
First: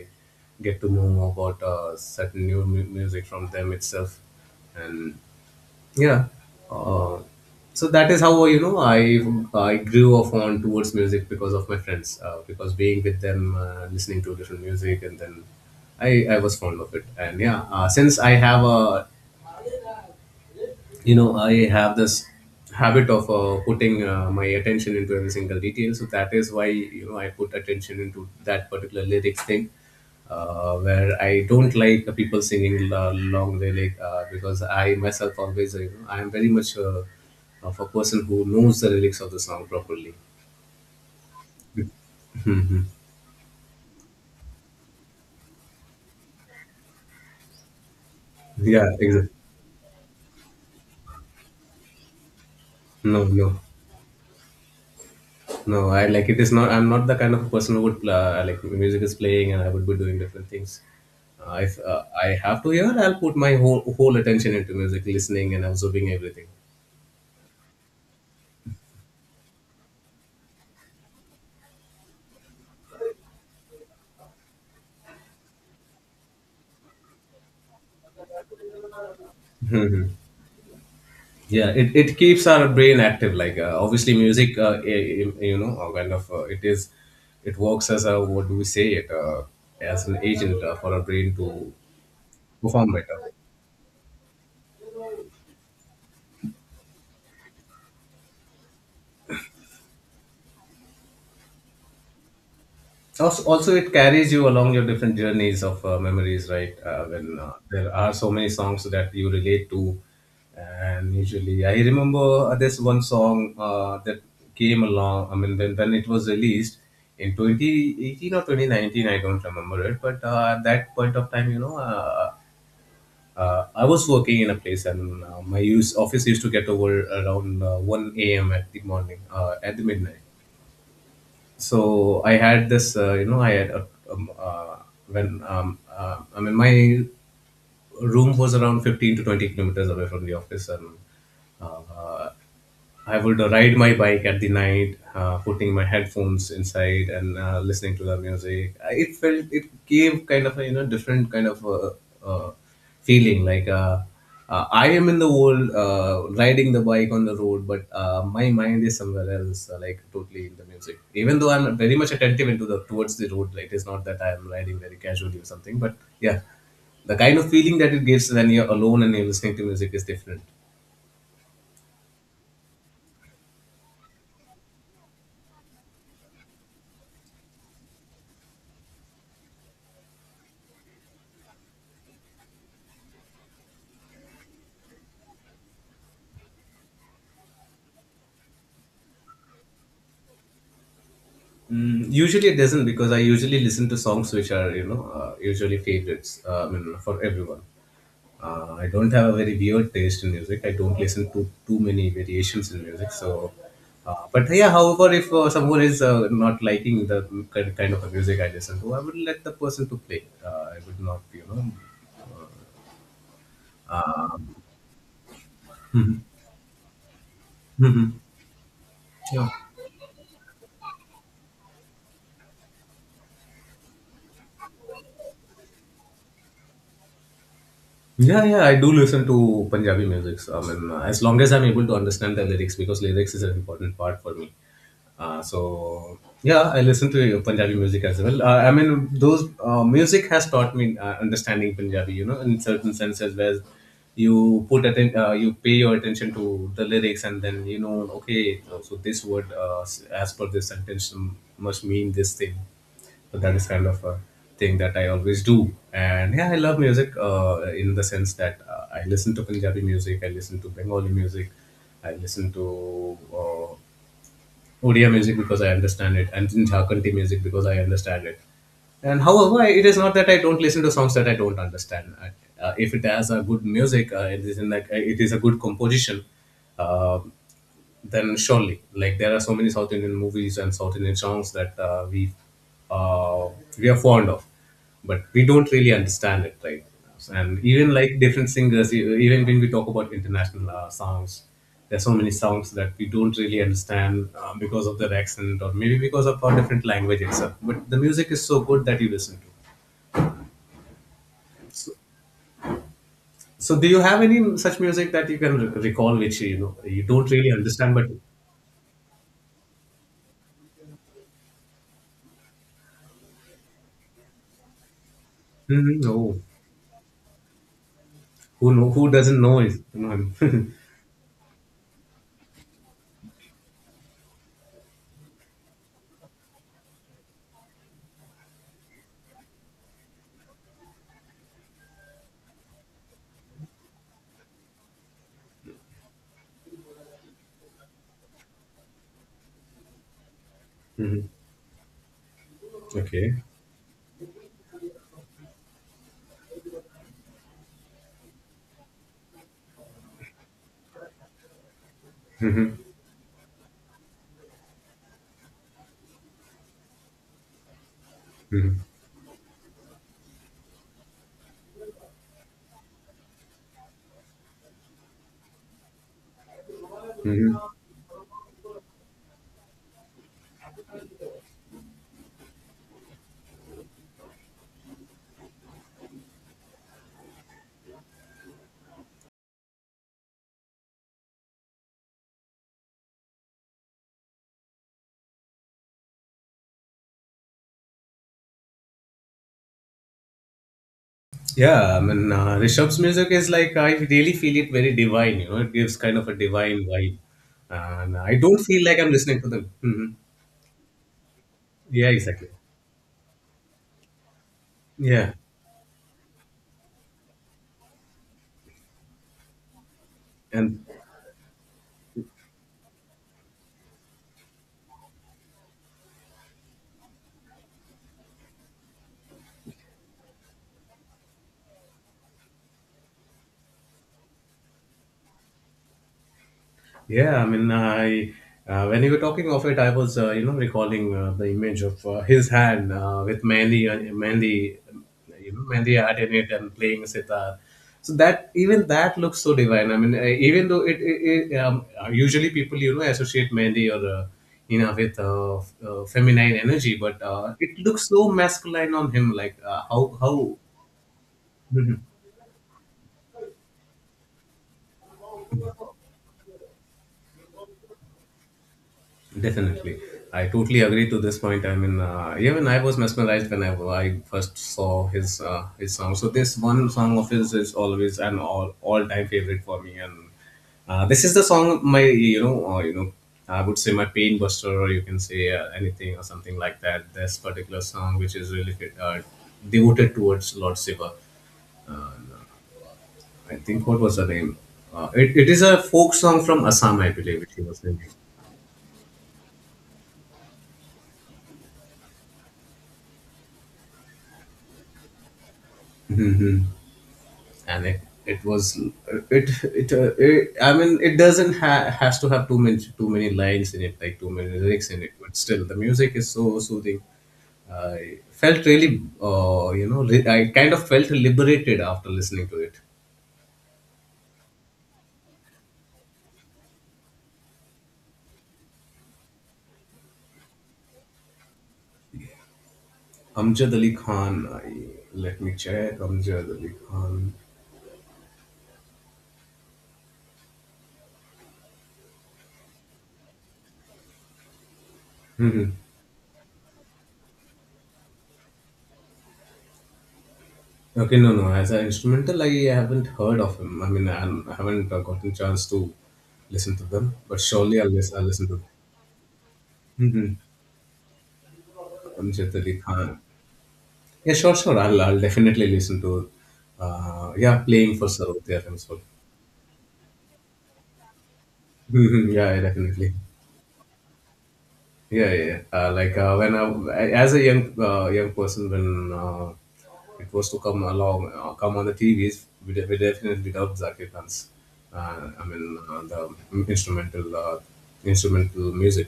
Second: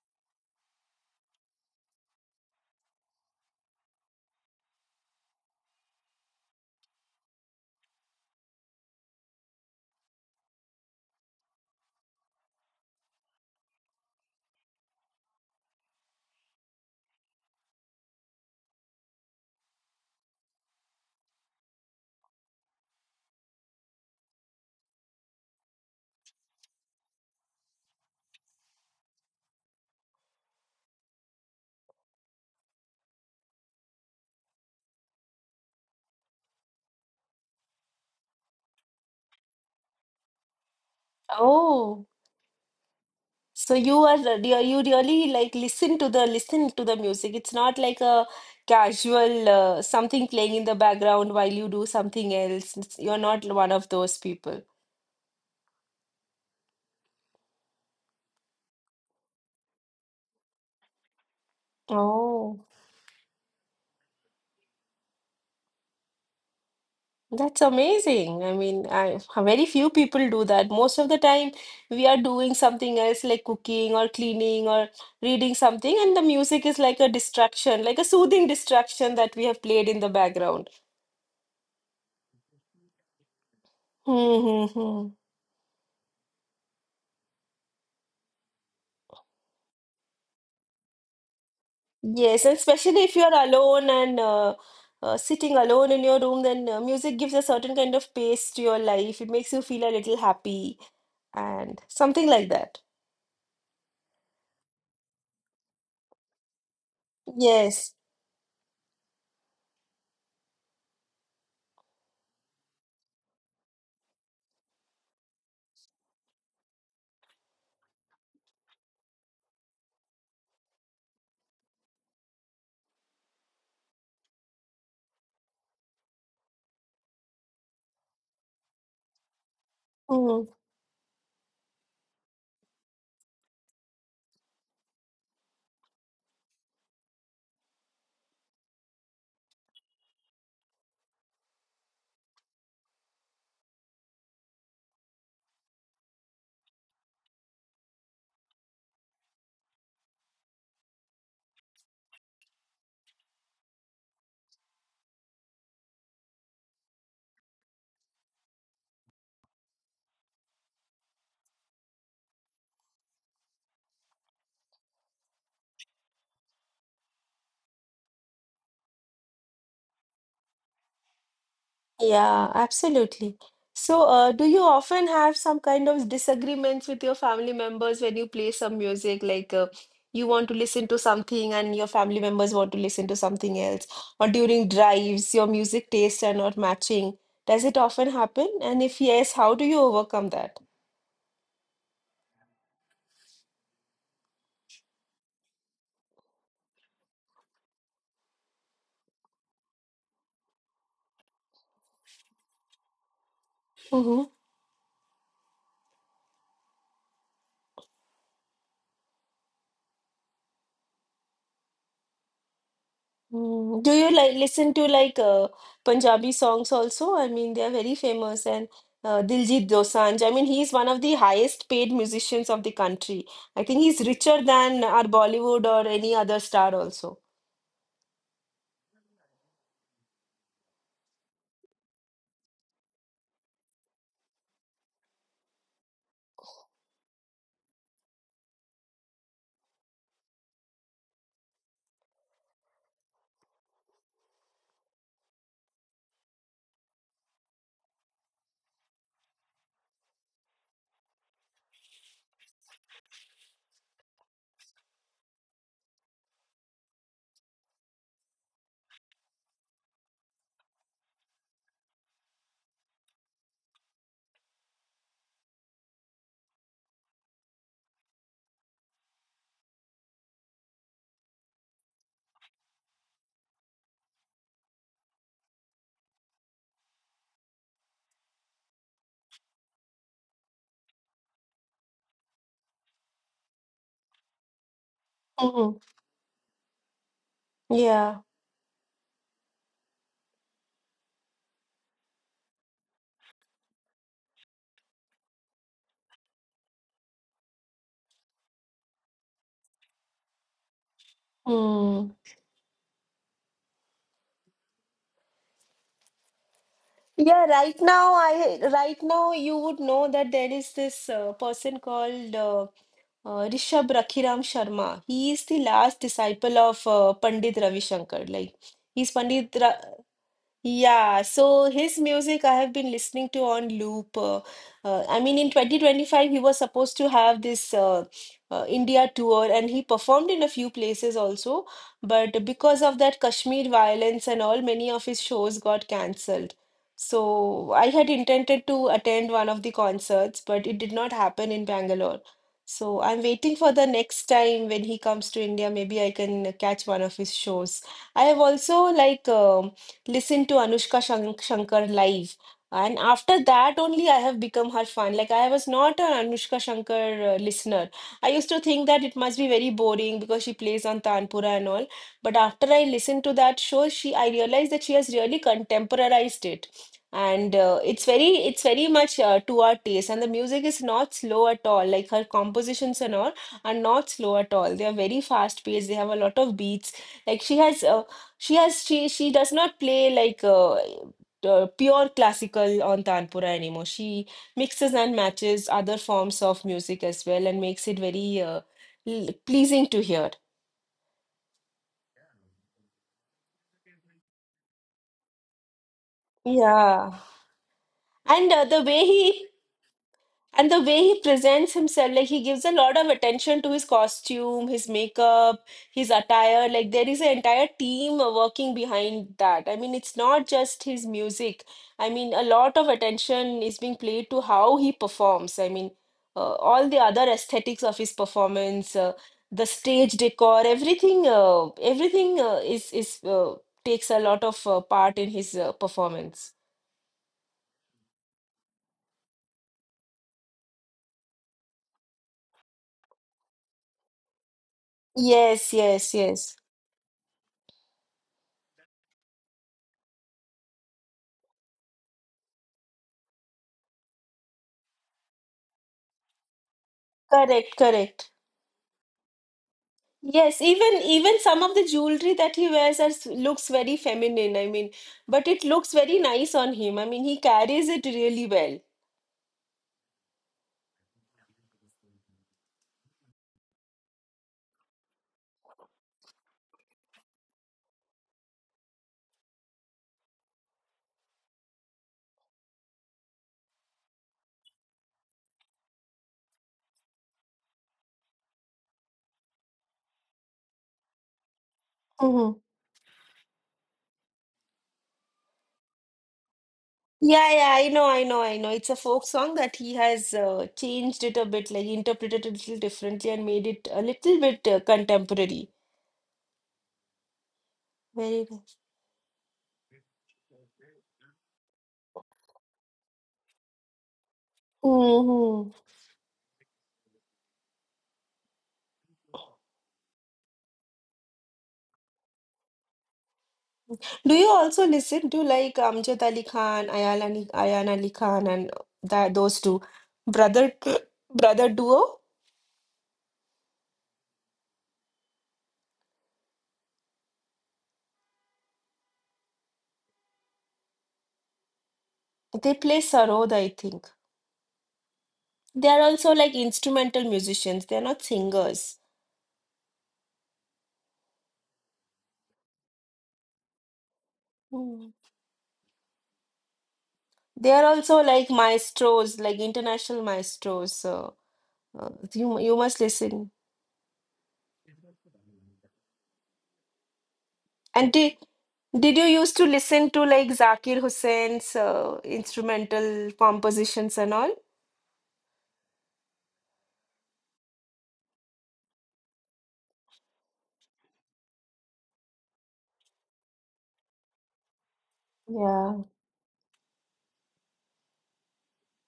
[SPEAKER 1] get to know more about uh, certain new mu- music from them itself. And yeah. Uh, so that is how, you know, I I grew a fond towards music because of my friends. Uh, because being with them, uh, listening to different music, and then I I was fond of it. And yeah, uh, since I have a, you know, I have this habit of uh, putting uh, my attention into every single detail. So that is why, you know, I put attention into that particular lyrics thing, uh, where I don't like the people singing uh, long lyric uh, because I myself always, uh, you know, I am very much, uh, of a person who knows the lyrics of the song properly.
[SPEAKER 2] Oh. So you are you you really like listen to the listen to the music. It's not like a
[SPEAKER 1] Yeah, exactly.
[SPEAKER 2] casual uh, something playing in the background while you do something else. It's- You're
[SPEAKER 1] no
[SPEAKER 2] not
[SPEAKER 1] no
[SPEAKER 2] one of those people.
[SPEAKER 1] No, I like, it is not. I'm not the kind of person who would pla uh, like music is playing and I would be doing different things. Uh, if uh, I have
[SPEAKER 2] Oh,
[SPEAKER 1] to hear, I'll put my whole whole attention into music, listening and absorbing everything.
[SPEAKER 2] that's amazing. I mean, I, very few people do that. Most of the time, we are doing something else like cooking or cleaning or reading something, and the music is like a distraction, like a soothing distraction that we have played in the
[SPEAKER 1] Mhm.
[SPEAKER 2] background.
[SPEAKER 1] Yeah, it, it keeps our brain active. Like uh, obviously,
[SPEAKER 2] Hmm.
[SPEAKER 1] music,
[SPEAKER 2] Hmm,
[SPEAKER 1] uh, i-
[SPEAKER 2] hmm.
[SPEAKER 1] i- you know, uh, kind of uh, it is, it works as a, what do we say it, uh, as an agent uh, for our brain to
[SPEAKER 2] Yes, and
[SPEAKER 1] perform
[SPEAKER 2] especially if you
[SPEAKER 1] better.
[SPEAKER 2] are alone and, uh, uh, sitting alone in your room, then uh, music gives a certain kind of pace to your life. It makes you feel a little happy and something like that.
[SPEAKER 1] also, also it carries you along your different journeys of uh, memories, right? Uh, when uh,
[SPEAKER 2] Yes.
[SPEAKER 1] there are so many songs that you relate to, and usually I remember uh, this one song uh, that came along, I mean when, when it was released in twenty eighteen or twenty nineteen. I don't remember it, but uh, at that point of time, you know uh, uh, I was working in a place, and uh, my use office used to get over around uh, one a m at the morning, uh, at the midnight.
[SPEAKER 2] Mm.
[SPEAKER 1] So I had this uh, you know i had a, um, uh, when um, uh, I mean my room was around fifteen to twenty kilometers away from the office, and uh, uh, I would ride my bike at the night, uh, putting my headphones inside, and uh, listening to the music. I- It felt — it gave kind of a you know different kind of a, uh feeling. Like uh, uh, I am in the world, uh, riding the bike on the road, but uh, my mind is somewhere else, uh, like totally in the music. Even though I'm very much attentive into the towards the road, like it is not that I am riding very casually or something. But yeah, the kind of feeling that it gives when you're alone and you're listening to music is different.
[SPEAKER 2] Yeah, absolutely. So, uh, do you often have some kind of disagreements with your family members when you play some music? Like, uh, you want to listen to something and your family members want to listen to something else? Or during drives, your music tastes are not matching. Does it often happen? And if yes, how do you overcome that?
[SPEAKER 1] Mm, usually it doesn't, because I usually listen to songs which are, you know uh, usually favorites. Uh, I mean, for everyone. Uh, I don't have a very weird taste in music. I don't listen to too many variations in music. So, uh, but yeah. However, if uh, someone is uh, not liking the ki- kind of a music I listen to, I would let the person to play. Uh, I would not you know.
[SPEAKER 2] Mm, do you like listen to like uh, Punjabi songs also? I mean, they are very
[SPEAKER 1] Um,
[SPEAKER 2] famous, and uh,
[SPEAKER 1] yeah.
[SPEAKER 2] Diljit Dosanjh. I mean, he's one of the highest paid musicians of the country. I think he's richer than our Bollywood or any other star also.
[SPEAKER 1] Yeah, yeah, I do listen to Punjabi music. I mean, uh, as long as I'm able to understand the lyrics, because lyrics is an important part for me. Uh, so yeah, I listen to uh, Punjabi music as well. Uh, I mean, those uh, music has taught me uh, understanding Punjabi. You know, in certain senses, where you put atten- uh, you pay your attention to the lyrics, and then, you know, okay, so this word uh, as per this sentence must mean this thing. So that is kind of a thing that I always do. And yeah, I love music uh, in the sense that uh, I listen to Punjabi music, I listen to Bengali music, I listen to uh, Odia music because I understand it, and Jharkhandi music because I understand it. And however, I- it is not that I don't listen to songs that I don't understand. I, uh, if it has a good music, uh, it is in like it is a good composition. Uh, then surely, like there are so many south indian movies and south indian songs that uh, we uh, we are fond of, but we don't
[SPEAKER 2] Mhm.
[SPEAKER 1] really understand it, right? And even, like,
[SPEAKER 2] Yeah.
[SPEAKER 1] different singers — e- even when we talk about international uh, songs, there are so many songs that we don't really understand, uh, because of their accent, or maybe because of our different language itself, but the music is so good that you listen to.
[SPEAKER 2] Mm.
[SPEAKER 1] So do you have any such music that you can re- recall, which, you know you don't
[SPEAKER 2] Yeah,
[SPEAKER 1] really
[SPEAKER 2] right
[SPEAKER 1] understand, but...
[SPEAKER 2] now I right now you would know that there is this uh, person called uh, uh, Rishabh Rakhiram Sharma. He is the last
[SPEAKER 1] Mhm. Oh,
[SPEAKER 2] disciple of uh, Pandit Ravi Shankar. Like
[SPEAKER 1] who know, who
[SPEAKER 2] he's
[SPEAKER 1] doesn't
[SPEAKER 2] Pandit
[SPEAKER 1] know
[SPEAKER 2] Ra.
[SPEAKER 1] is know him.
[SPEAKER 2] Yeah, so his music I have been listening to on loop. Uh, uh, I mean, in twenty twenty-five, he was supposed to have this uh, uh, India tour, and he performed in a few places also. But because of that Kashmir violence and all, many of his shows got cancelled. So I had intended to attend one of the concerts, but it did not
[SPEAKER 1] Mhm.
[SPEAKER 2] happen in Bangalore. So I'm
[SPEAKER 1] Okay.
[SPEAKER 2] waiting for the next time when he comes to India. Maybe I can catch one of his shows. I have also like. Um, listen to Anushka Shank- Shankar live. And after that, only I have become her fan. Like, I was not an Anushka Shankar uh, listener. I used to
[SPEAKER 1] Mhm.
[SPEAKER 2] think that it must be very boring because she plays on Tanpura and all. But after I listened to that show, she I realized that she has really contemporarized it.
[SPEAKER 1] Mhm.
[SPEAKER 2] And uh, it's very, it's very much uh, to our taste. And the music is not slow at all. Like her compositions and all are not slow at all. They are very fast paced. They have a lot of beats. Like she has. uh, she has she she does not play like uh, uh, pure classical on tanpura anymore. She mixes and matches other forms of music as well and makes it very uh, l- pleasing to hear.
[SPEAKER 1] Yeah, I mean, uh, Rishabh's music is, like, I really feel it very divine. You know, it gives kind of a divine
[SPEAKER 2] Yeah.
[SPEAKER 1] vibe, and I
[SPEAKER 2] And
[SPEAKER 1] don't
[SPEAKER 2] uh, the
[SPEAKER 1] feel like
[SPEAKER 2] way
[SPEAKER 1] I'm listening
[SPEAKER 2] he
[SPEAKER 1] to them. Mhm.
[SPEAKER 2] And the way he presents
[SPEAKER 1] Yeah,
[SPEAKER 2] himself, like he
[SPEAKER 1] exactly.
[SPEAKER 2] gives a lot of attention to his costume, his
[SPEAKER 1] Yeah,
[SPEAKER 2] makeup, his attire. Like there is an entire team uh, working behind that. I mean, it's not just
[SPEAKER 1] and
[SPEAKER 2] his music. I mean, a lot of attention is being played to how he performs. I mean, uh, all the other aesthetics of his performance, uh, the stage decor, everything, uh, everything uh, is is uh, takes a lot of uh, part in his uh, performance.
[SPEAKER 1] Yeah, I mean, I uh, when you were talking of it, I was uh, you know recalling uh, the image of uh, his hand uh, with Mandy, uh, Mandy, you know,
[SPEAKER 2] Yes,
[SPEAKER 1] Mandy
[SPEAKER 2] yes,
[SPEAKER 1] had in it,
[SPEAKER 2] yes.
[SPEAKER 1] and playing sitar. So that — even that looks so divine. I mean, uh, even though it, it, it um, usually people you know associate Mandy, or uh, you know with uh, f- uh, feminine energy, but uh,
[SPEAKER 2] Correct,
[SPEAKER 1] it looks so
[SPEAKER 2] correct.
[SPEAKER 1] masculine on him. Like uh, how how
[SPEAKER 2] Yes, even even some of the jewelry that he wears are, s- looks very feminine. I mean, but it looks very nice on him. I mean, he carries it really well.
[SPEAKER 1] Definitely, I totally agree to this point. I mean, uh, even I was mesmerized when I, I first saw his uh, his song. So this one song of his is always an all all time favorite for me, and uh, this is the song — my you know uh, you know I would say my pain buster, or you can say uh, anything or something like that. This particular song, which is really uh, devoted towards Lord Shiva.
[SPEAKER 2] Hmm.
[SPEAKER 1] I think, what was the name? Uh, it, it is a folk song from Assam, I believe,
[SPEAKER 2] Yeah,
[SPEAKER 1] which he
[SPEAKER 2] yeah,
[SPEAKER 1] was
[SPEAKER 2] I know,
[SPEAKER 1] singing.
[SPEAKER 2] I know, I know. It's a folk song that he has uh, changed it a bit, like interpreted it a little differently and made it a little bit uh, contemporary.
[SPEAKER 1] And it it
[SPEAKER 2] Very
[SPEAKER 1] was
[SPEAKER 2] nice.
[SPEAKER 1] it it, uh, it I mean, it doesn't ha- has to have too many too many lines in it, like too many lyrics in it, but still
[SPEAKER 2] Hmm.
[SPEAKER 1] the music is so soothing. I felt really — uh, you know li- I kind of felt liberated after listening to it.
[SPEAKER 2] Do you also listen to like Amjad Ali Khan, Ayaan Ali, Ayaan Ali Khan, and that those two brother brother duo?
[SPEAKER 1] Amjad Ali Khan — I, let me check. Amjad Ali Khan.
[SPEAKER 2] They play sarod, I think.
[SPEAKER 1] Hmm.
[SPEAKER 2] They are also like instrumental musicians. They're not singers.
[SPEAKER 1] Okay. No, no, as an instrumental I haven't heard of him. I mean, i haven't I haven't, uh,
[SPEAKER 2] Mm.
[SPEAKER 1] gotten chance to listen to them, but
[SPEAKER 2] They
[SPEAKER 1] surely
[SPEAKER 2] are
[SPEAKER 1] i'll, lis-
[SPEAKER 2] also
[SPEAKER 1] I'll listen
[SPEAKER 2] like
[SPEAKER 1] to
[SPEAKER 2] maestros, like international
[SPEAKER 1] them.
[SPEAKER 2] maestros. So uh,
[SPEAKER 1] Amjad
[SPEAKER 2] you
[SPEAKER 1] Ali
[SPEAKER 2] you must
[SPEAKER 1] Khan.
[SPEAKER 2] listen.
[SPEAKER 1] Yeah, sure, sure. I'll, I'll definitely listen to. Uh, yeah, playing for
[SPEAKER 2] And did
[SPEAKER 1] Sarvodaya himself.
[SPEAKER 2] did you used to listen to like Zakir Hussain's uh,
[SPEAKER 1] Mhm. Yeah, yeah, definitely.
[SPEAKER 2] instrumental compositions and all?
[SPEAKER 1] Yeah, yeah, yeah. Uh, like, uh, when I, as a young uh, young person, when uh, it was to come along, uh, come on the T Vs, we, de- we definitely dubbed Zakir Khan's. Uh, I mean,
[SPEAKER 2] Yeah,
[SPEAKER 1] uh, the instrumental uh, instrumental music.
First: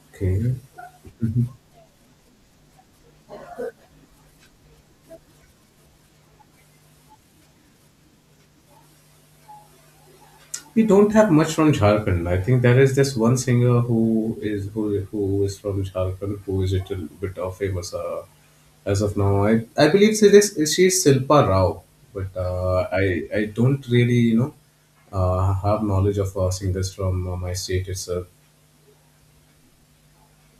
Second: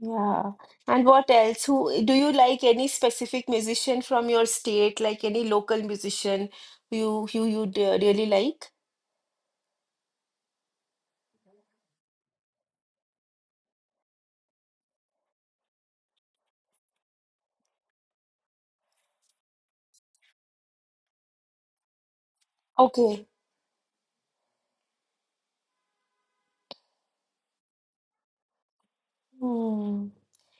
[SPEAKER 2] yeah.
[SPEAKER 1] Okay.
[SPEAKER 2] And what else? Who do you like any specific musician from your state, like any local musician you you you really like?
[SPEAKER 1] We don't have much from Jharkhand. I think there is this one singer who is who who is from Jharkhand, who is a little bit of famous uh, as of now. I I believe she is she is Silpa Rao, but uh, I
[SPEAKER 2] Okay.
[SPEAKER 1] I don't really you know uh, have knowledge of uh, singers from uh, my state itself.
[SPEAKER 2] Hmm.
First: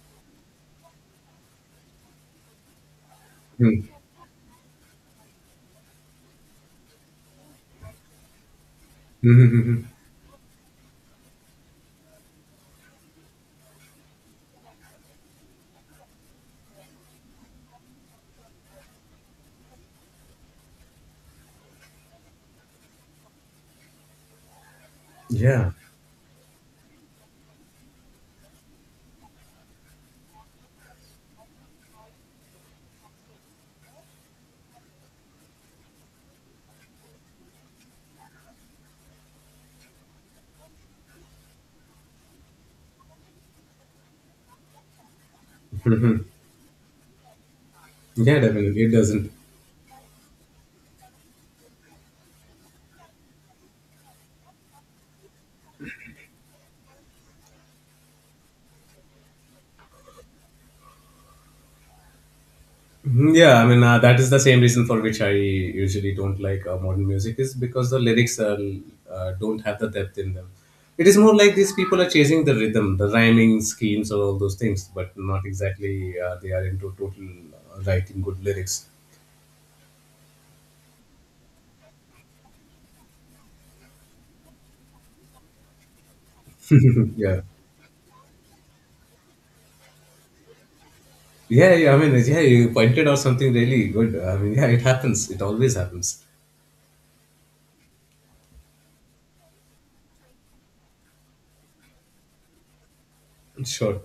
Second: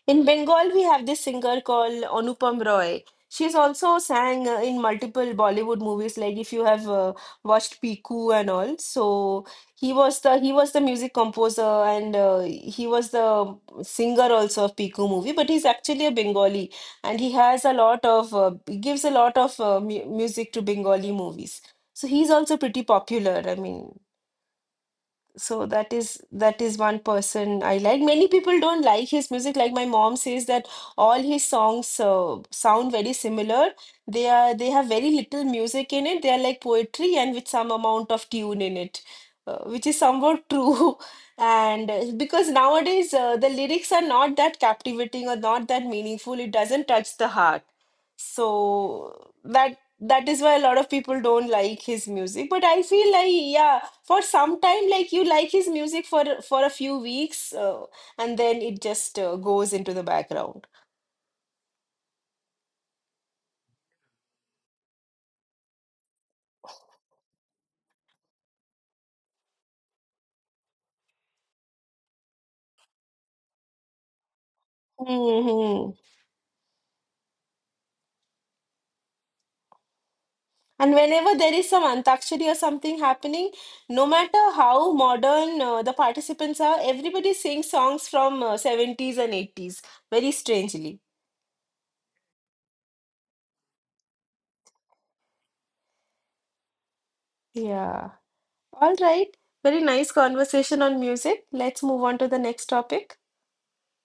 [SPEAKER 2] In Bengal, we have this singer called Anupam Roy. She's
[SPEAKER 1] Hmm.
[SPEAKER 2] also sang uh, in multiple Bollywood movies, like if you have uh, watched Piku and all. So he was the he was the music composer, and uh, he was the singer also of Piku movie. But he's actually a Bengali, and he has a lot of uh, he gives a lot of uh, mu music to Bengali movies. So he's also pretty popular. I mean. So
[SPEAKER 1] Yeah,
[SPEAKER 2] that is that is one person I like. Many people don't like his music. Like my mom says that all his songs uh, sound very similar. They are they have very little music in it. They are like poetry and with some amount of tune in it, uh, which is somewhat true. And uh, because nowadays, uh, the lyrics are not that captivating or not that meaningful, it doesn't touch the heart.
[SPEAKER 1] yeah,
[SPEAKER 2] So
[SPEAKER 1] definitely. It doesn't.
[SPEAKER 2] that that is why a lot of people don't like his music. But I feel like, yeah, for some time, like, you like his music for for a few weeks, uh, and then it just uh, goes into the background.
[SPEAKER 1] Mhm. Yeah, I mean, uh, that is the same reason for which I usually don't like uh, modern music — is because the lyrics are, uh, don't have the depth in them. It is more like these people are chasing the rhythm, the rhyming schemes, or all those things, but not
[SPEAKER 2] Hmm.
[SPEAKER 1] exactly uh, they are into total uh, writing good lyrics.
[SPEAKER 2] And whenever there is some antakshari or something happening, no matter how modern uh, the participants are, everybody
[SPEAKER 1] Yeah,
[SPEAKER 2] sings songs from uh, seventies and eighties very strangely.
[SPEAKER 1] yeah, yeah. I mean, yeah, you pointed out something really good. I mean, yeah, it happens. It always happens.
[SPEAKER 2] Yeah. All right. Very nice conversation on music. Let's move on to the next topic.
[SPEAKER 1] Sure.